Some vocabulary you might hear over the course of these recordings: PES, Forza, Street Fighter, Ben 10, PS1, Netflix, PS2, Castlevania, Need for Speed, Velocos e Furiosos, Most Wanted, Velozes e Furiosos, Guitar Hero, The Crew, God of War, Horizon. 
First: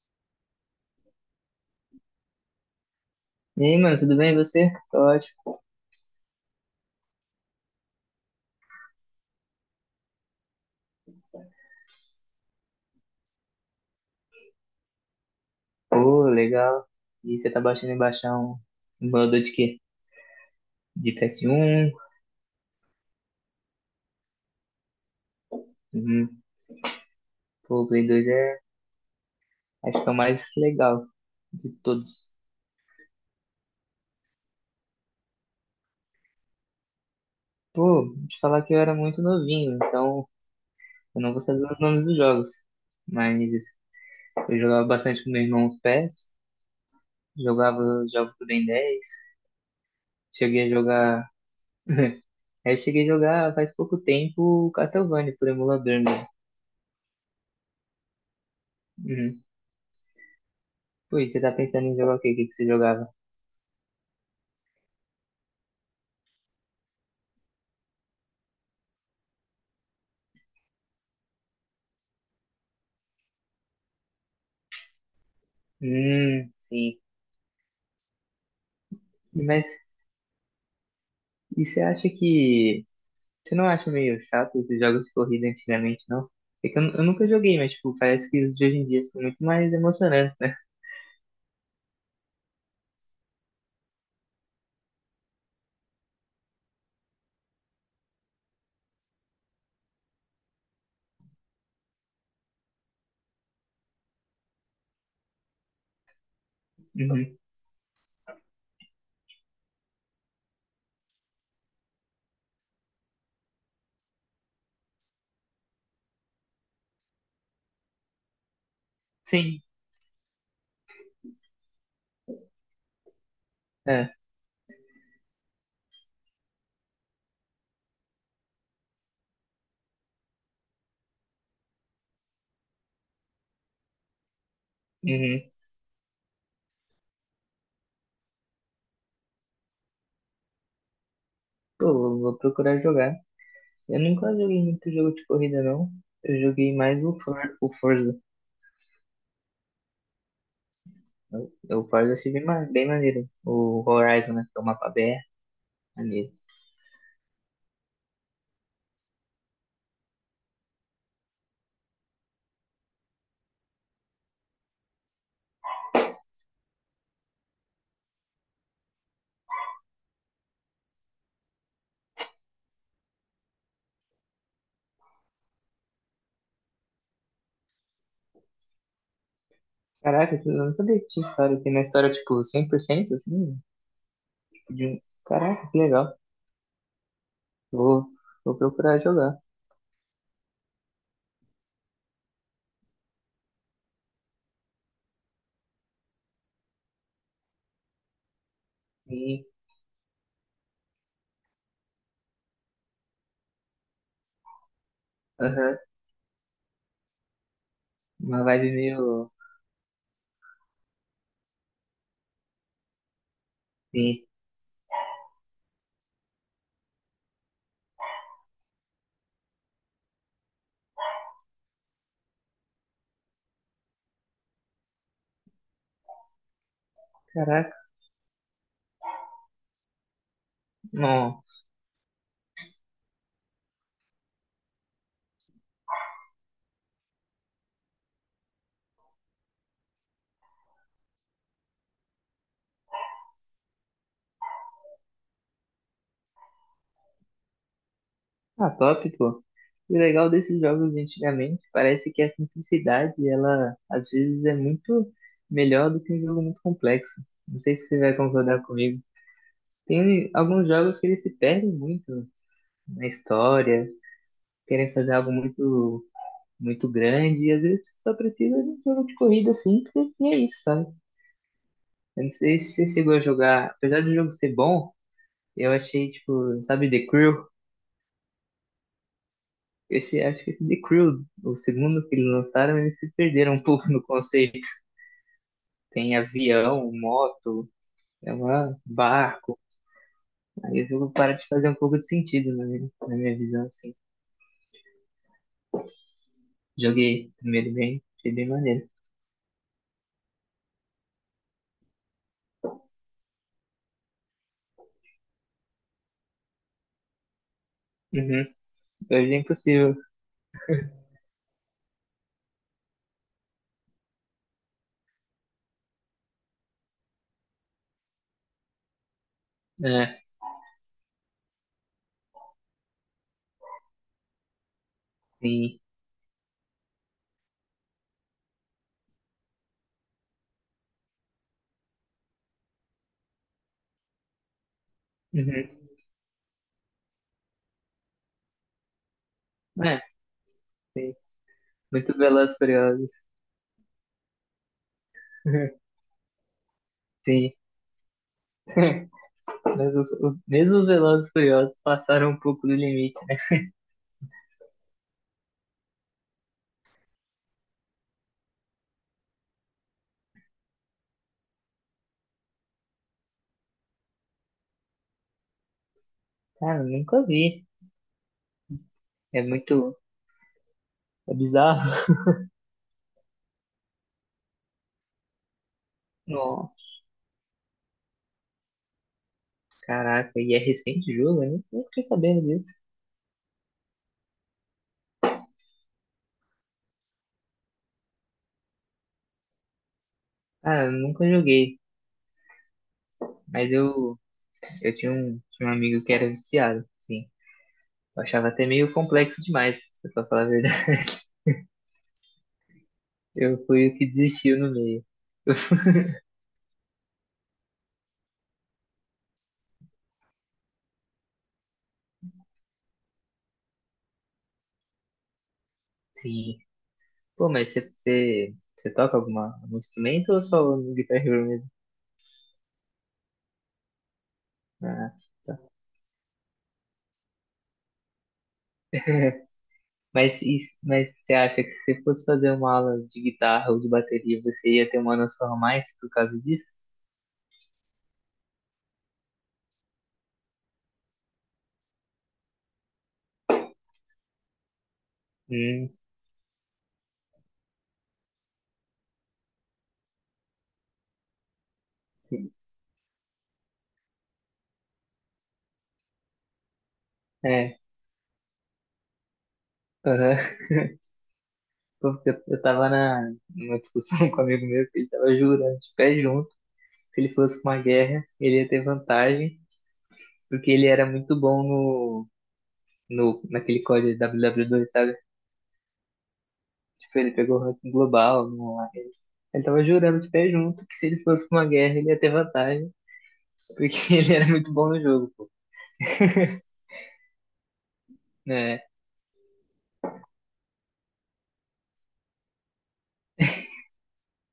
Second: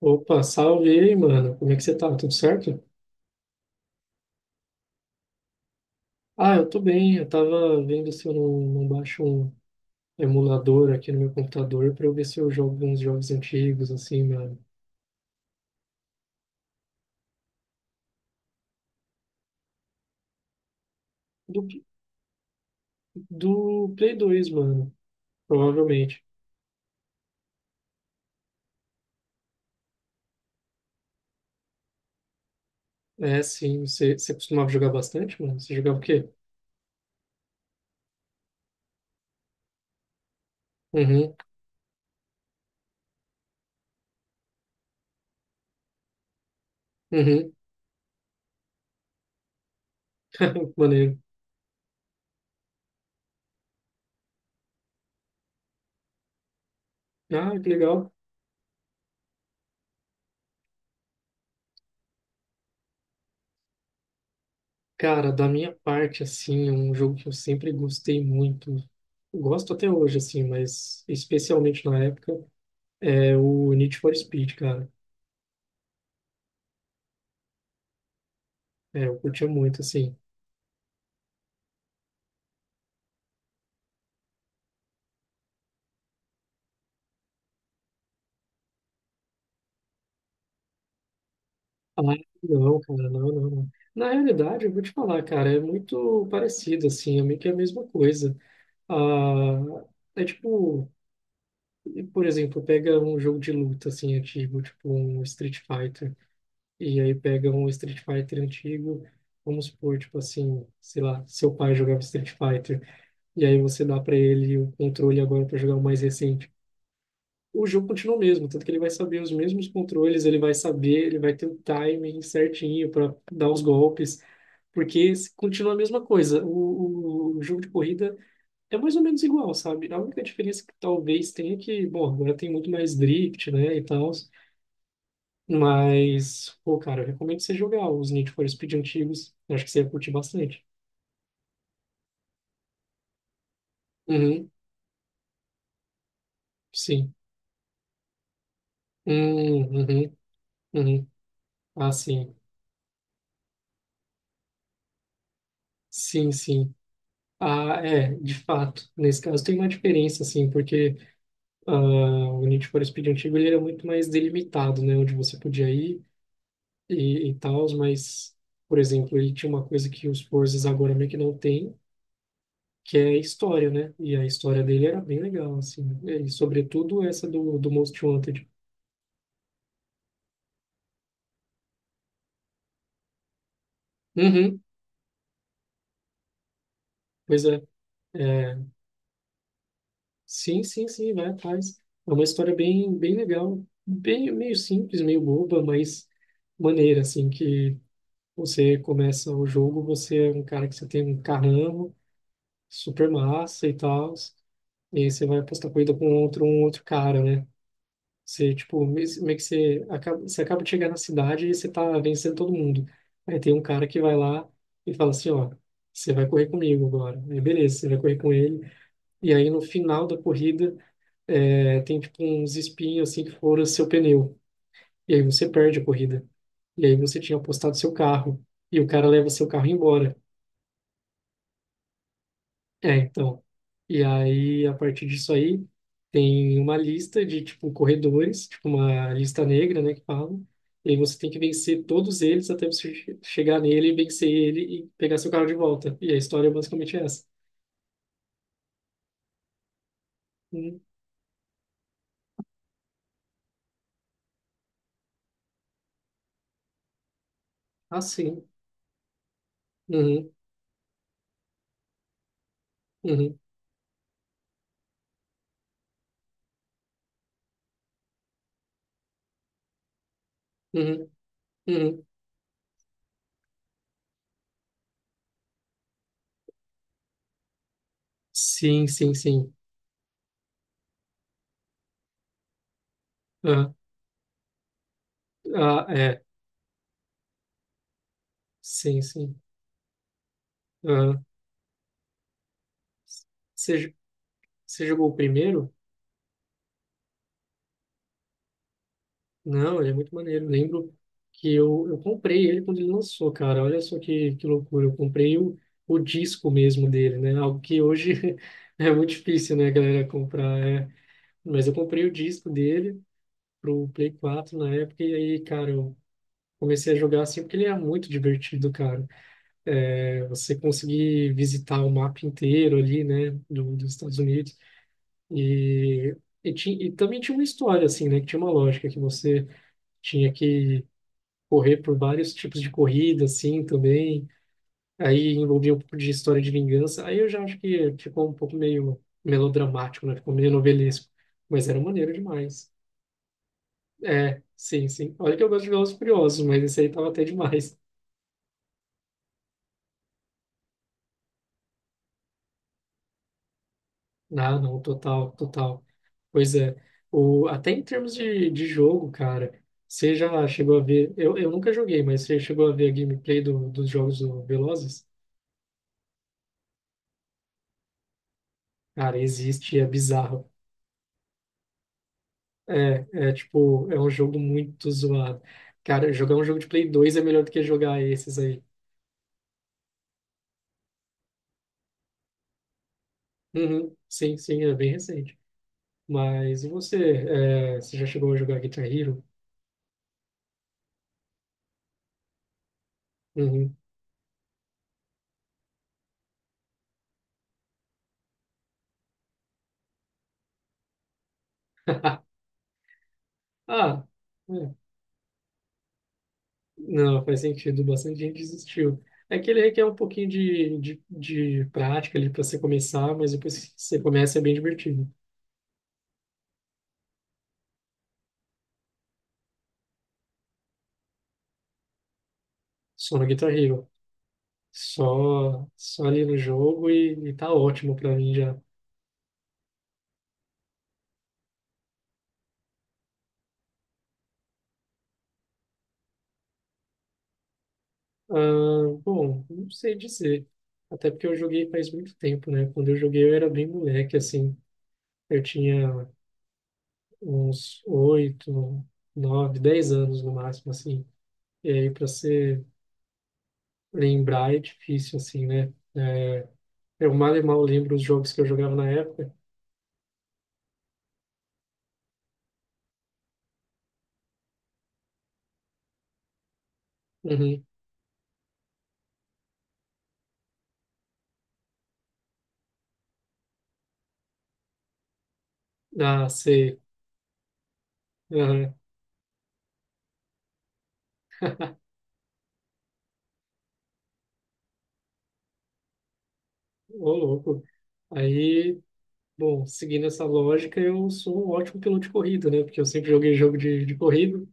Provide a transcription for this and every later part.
Opa, salve aí, mano. Como é que você tá? Tudo certo? E aí, mano, tudo bem? E você? Tô ótimo. Ah, eu tô bem. Eu tava vendo se eu não baixo um emulador aqui no meu computador pra eu ver se eu jogo uns jogos antigos, assim, mano. Pô, legal. E você tá baixando em baixar um emulador de quê? De Do, PS1? do Play 2 mano. Provavelmente. Uhum. Pô, o Play 2 é, acho que é o mais legal de todos. É, sim. Você costumava jogar bastante, mano? Você jogava o quê? Pô, te falar que eu era muito novinho, então eu não Uhum, vou saber os nomes dos jogos. Mas eu jogava bastante com meu irmão os PES, uhum. jogava jogos do Ben 10, cheguei a Maneiro. jogar... Eu cheguei a jogar faz pouco tempo o Castlevania por emulador mesmo. Ah, que legal. Uhum. Pô, e você tá pensando em jogar o quê? O que que você jogava? Cara, da minha parte, assim, é um jogo que eu sempre gostei muito. Gosto até hoje, assim, mas especialmente na época. É o Need for Speed, cara. Sim. É, eu curtia Mas muito, assim. e você acha que. Você não acha meio chato esses jogos de corrida antigamente, não? É que eu nunca joguei, mas tipo, parece que os de hoje em dia são muito mais emocionantes, né? Ah, não, cara, não, não, não. Na realidade, eu vou te falar, cara, é muito parecido, assim, é meio que a mesma coisa. Ah, é tipo, por exemplo, pega um jogo de luta, assim, antigo, tipo um Street Fighter, e aí Uhum. pega um Street Fighter antigo, vamos supor, tipo assim, sei lá, seu pai jogava Street Fighter, e aí você dá pra ele o controle agora pra jogar o mais recente. O jogo continua o mesmo, tanto que ele vai saber os Sim, mesmos controles, ele vai saber, ele vai ter o timing certinho para dar os é. golpes, porque continua a mesma coisa. O jogo de corrida é mais ou menos igual, sabe? A única diferença que talvez tenha é que, bom, agora tem muito mais drift, né, e tal, Uhum. mas, pô, cara, eu recomendo você jogar os Need for Speed antigos, eu acho que você ia curtir bastante. Pô, vou procurar jogar. Eu nunca Uhum, joguei muito jogo de corrida, não. Eu joguei mais sim. O Forza. Uhum, uhum. O, o Ah, Forza eu achei sim. bem maneiro. O Horizon, né? Que é o mapa aberto, maneiro. Sim, sim. Ah, é, de fato. Nesse caso tem uma diferença, assim, porque ah, o Need for Speed antigo ele era muito mais delimitado, né? Onde você podia ir e tal, mas, por exemplo, ele tinha uma coisa que os Forzas agora meio que não tem, que é a história, né? E a história dele era bem legal, assim. E, sobretudo, essa do Most Wanted. Caraca, eu não sabia que tinha história. Tem uma história, tipo, 100%, assim, Uhum, de um... Caraca, que legal. pois é. Vou, vou É, procurar jogar. sim, sim, sim, vai atrás. É uma história bem, bem legal. Bem, meio simples, meio boba, mas maneira, assim, que você começa Sim, o jogo, você é um cara que você tem um carrão super massa e tal, e aí você vai apostar aham. corrida com outro, um outro cara, né? Uma Você, vibe tipo, meio. meio que você acaba de chegar na cidade e você tá vencendo todo mundo. Aí tem um cara que vai Sim. lá e fala assim, ó, você vai correr comigo agora. Aí beleza, você vai correr com ele. E aí no final da corrida, é, tem tipo uns espinhos assim que foram seu pneu. E aí você perde a corrida. E aí você tinha apostado Caraca, seu carro. E o cara leva seu carro embora. não. É, então. E aí, a partir disso aí, tem uma lista de, tipo, corredores, tipo uma lista negra, né, que falam. E aí você tem que vencer todos eles até você chegar nele, vencer ele e pegar seu carro de volta. E a história é basicamente essa. Ah, top, pô. E o legal desses Hum, jogos de antigamente parece que a simplicidade, ela às vezes é muito melhor do que um jogo muito complexo. Não sei se você ah, vai sim. concordar comigo. Uhum, Tem alguns jogos que eles se perdem muito na uhum, história, querem fazer algo muito, muito grande, e às vezes só precisa de um jogo de corrida simples e é isso, sabe? uhum, uhum. Eu não sei se você chegou a jogar, apesar do jogo ser bom. Eu achei, tipo, sabe, The Crew? Sim, sim, sim. Esse, acho que esse The Crew, o segundo que eles lançaram, eles se perderam um Ah, pouco no conceito. ah, Tem é. avião, moto, é uma Sim, sim. barco. Aí o jogo Ah, para de fazer um pouco de sentido na minha visão, assim. você, você jogou o primeiro? Joguei primeiro bem, achei bem maneiro. Não, ele é muito maneiro. Lembro que eu comprei ele quando ele lançou, cara. Olha só que loucura. Eu comprei o disco mesmo dele, né? Algo que hoje Uhum. é muito Hoje é difícil, né, impossível. galera, comprar. É. Mas eu comprei o disco dele pro Play 4 na época e aí, cara, eu comecei a jogar assim porque ele é muito divertido, cara. É, É, você conseguir visitar o mapa inteiro ali, né, dos Estados Unidos. sim. E, e, e também tinha uma história, assim, né, que tinha uma lógica que você tinha que correr por vários tipos de corrida, assim, também. Aí Uhum. envolvia um pouco de história de vingança. Aí eu já acho que ficou um pouco meio É, melodramático, né? Ficou meio novelesco. sim. Mas era maneiro Muito Velozes e demais. Furiosos. É, sim, sim. Olha que eu gosto de Velozes e Furiosos, mas esse aí tava até Sim. demais. Mas mesmo os Velozes e Furiosos passaram um pouco do limite, né? Ah, não, total, total. Pois é. O, até em termos de jogo, cara, você já chegou a ver... Eu nunca joguei, mas você chegou a ver a gameplay do, dos jogos do Velozes? Cara, eu nunca vi. Cara, É existe, e é muito bizarro. É bizarro. É tipo, é um jogo muito zoado. Cara, jogar um jogo de Nossa, Play 2 é melhor do que jogar esses aí. caraca, e é recente o jogo? Eu nem fiquei sabendo disso. Uhum, sim, sim, é bem recente. Mas e você, é, você já chegou a jogar Guitar Hero? Ah, eu nunca joguei, mas Uhum. eu tinha um amigo que era viciado, sim. Eu achava até meio complexo demais, se pra falar a verdade. Eu fui o Ah, que desistiu no é. meio. Não, faz sentido, bastante gente desistiu. É que ele requer um pouquinho de prática ali para você começar, mas depois que você começa é bem divertido. Sim. Pô, mas você toca algum instrumento ou só no Guitar Hero mesmo? Só no Guitar Hero. Ah, tá. Só, só ali no jogo e tá ótimo para mim já. Mas você acha que se você fosse fazer uma aula de guitarra ou de bateria, você ia ter uma noção a mais por causa disso? Ah, bom, não sei dizer. Até porque eu joguei faz muito tempo, né? Quando eu joguei eu era bem moleque, assim. Eu Hum, tinha uns 8, 9, 10 anos no máximo, assim. E aí, para sim. se lembrar é difícil, assim, né? É, eu mal e mal É. lembro os jogos que eu jogava na época. Aham. Porque eu tava numa discussão com um amigo meu que ele tava jurando de pé junto que se ele fosse Uhum. pra uma guerra, ele ia ter vantagem, porque ele era muito bom no, no, naquele código WW2, sabe? Ah, sei. Tipo, ele pegou o ranking global no Aham. online. Ele tava jurando de pé junto que se ele fosse pra uma guerra, ele ia ter vantagem, porque ele era muito bom no jogo, pô, Ô, louco. Aí, né? bom, seguindo essa lógica, eu sou um ótimo piloto de corrida, né? Porque eu sempre joguei jogo de corrida.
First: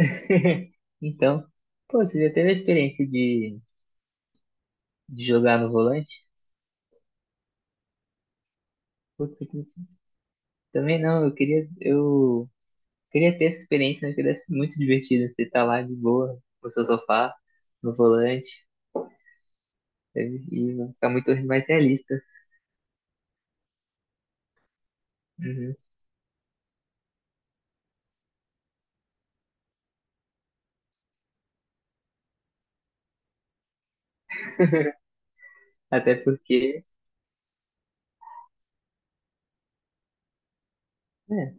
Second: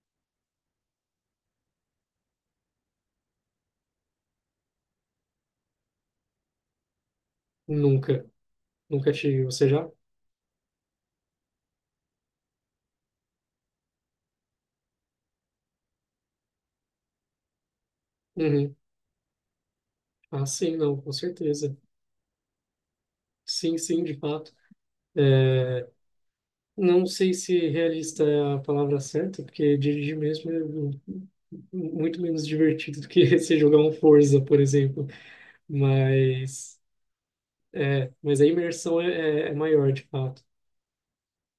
Então, pô, você já teve a experiência de jogar no volante? Nunca. Nunca Putz, tive. eu Você já? também não, eu queria. Queria ter essa experiência, né? Que deve ser muito divertido. Você tá lá de boa, no seu sofá, no volante, Uhum. Ah, sim, e vai não, ficar com muito mais certeza. realista. Sim, sim, de fato. Uhum. É, não sei se realista é a palavra certa, porque dirigir mesmo é muito menos divertido do que você jogar um Forza, por exemplo. Até Mas, porque, é, mas a imersão é maior, de fato. né?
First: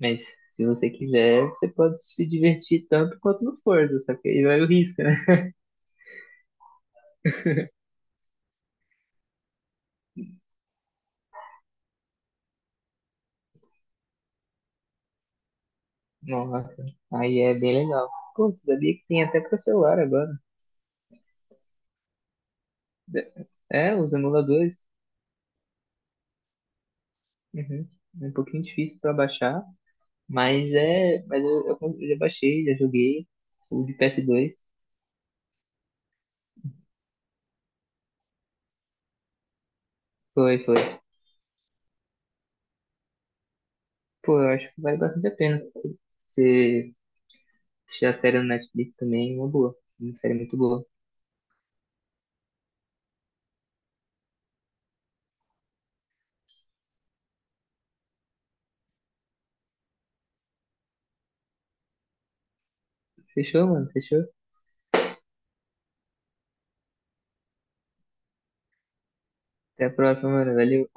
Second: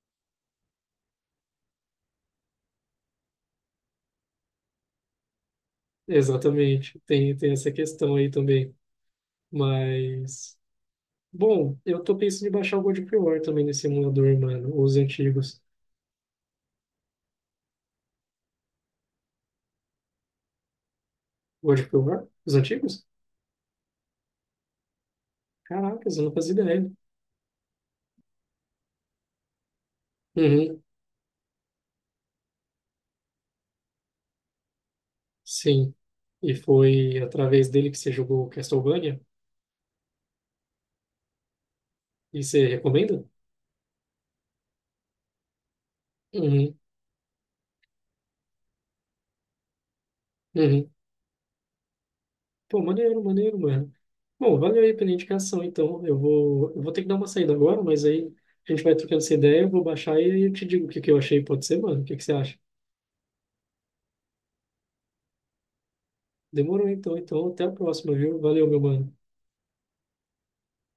Mas se você quiser, você pode se divertir tanto quanto no Forza, só que aí vai o risco, né? Exatamente. Tem, tem essa questão aí também. Mas, bom, eu tô pensando em baixar o God of War também nesse emulador, mano. Os antigos. Nossa, aí é bem legal. Pô, você sabia que tem até pra celular agora. God of War? Os antigos? É, os emuladores. Caracas, eu não fazia ideia. Uhum. É um pouquinho difícil pra baixar, mas Uhum. é, mas eu, eu já baixei, já joguei o de PS2. Sim. E foi através dele que você jogou Castlevania? Foi, foi. E você recomenda? Pô, eu acho que vale bastante a pena. Uhum. Se assistir a série no Netflix também, é uma boa. Uma série muito boa. Uhum. Pô, maneiro, maneiro, mano. Bom, valeu aí pela indicação, então. Eu vou ter que dar uma saída agora, mas aí a gente vai trocando essa ideia, eu vou baixar e aí eu te digo o que que eu achei. Pode ser, mano? O que que você acha? Fechou, mano? Fechou? Demorou então, então. Até a próxima, viu? Valeu, meu mano. Até a próxima, mano. Valeu.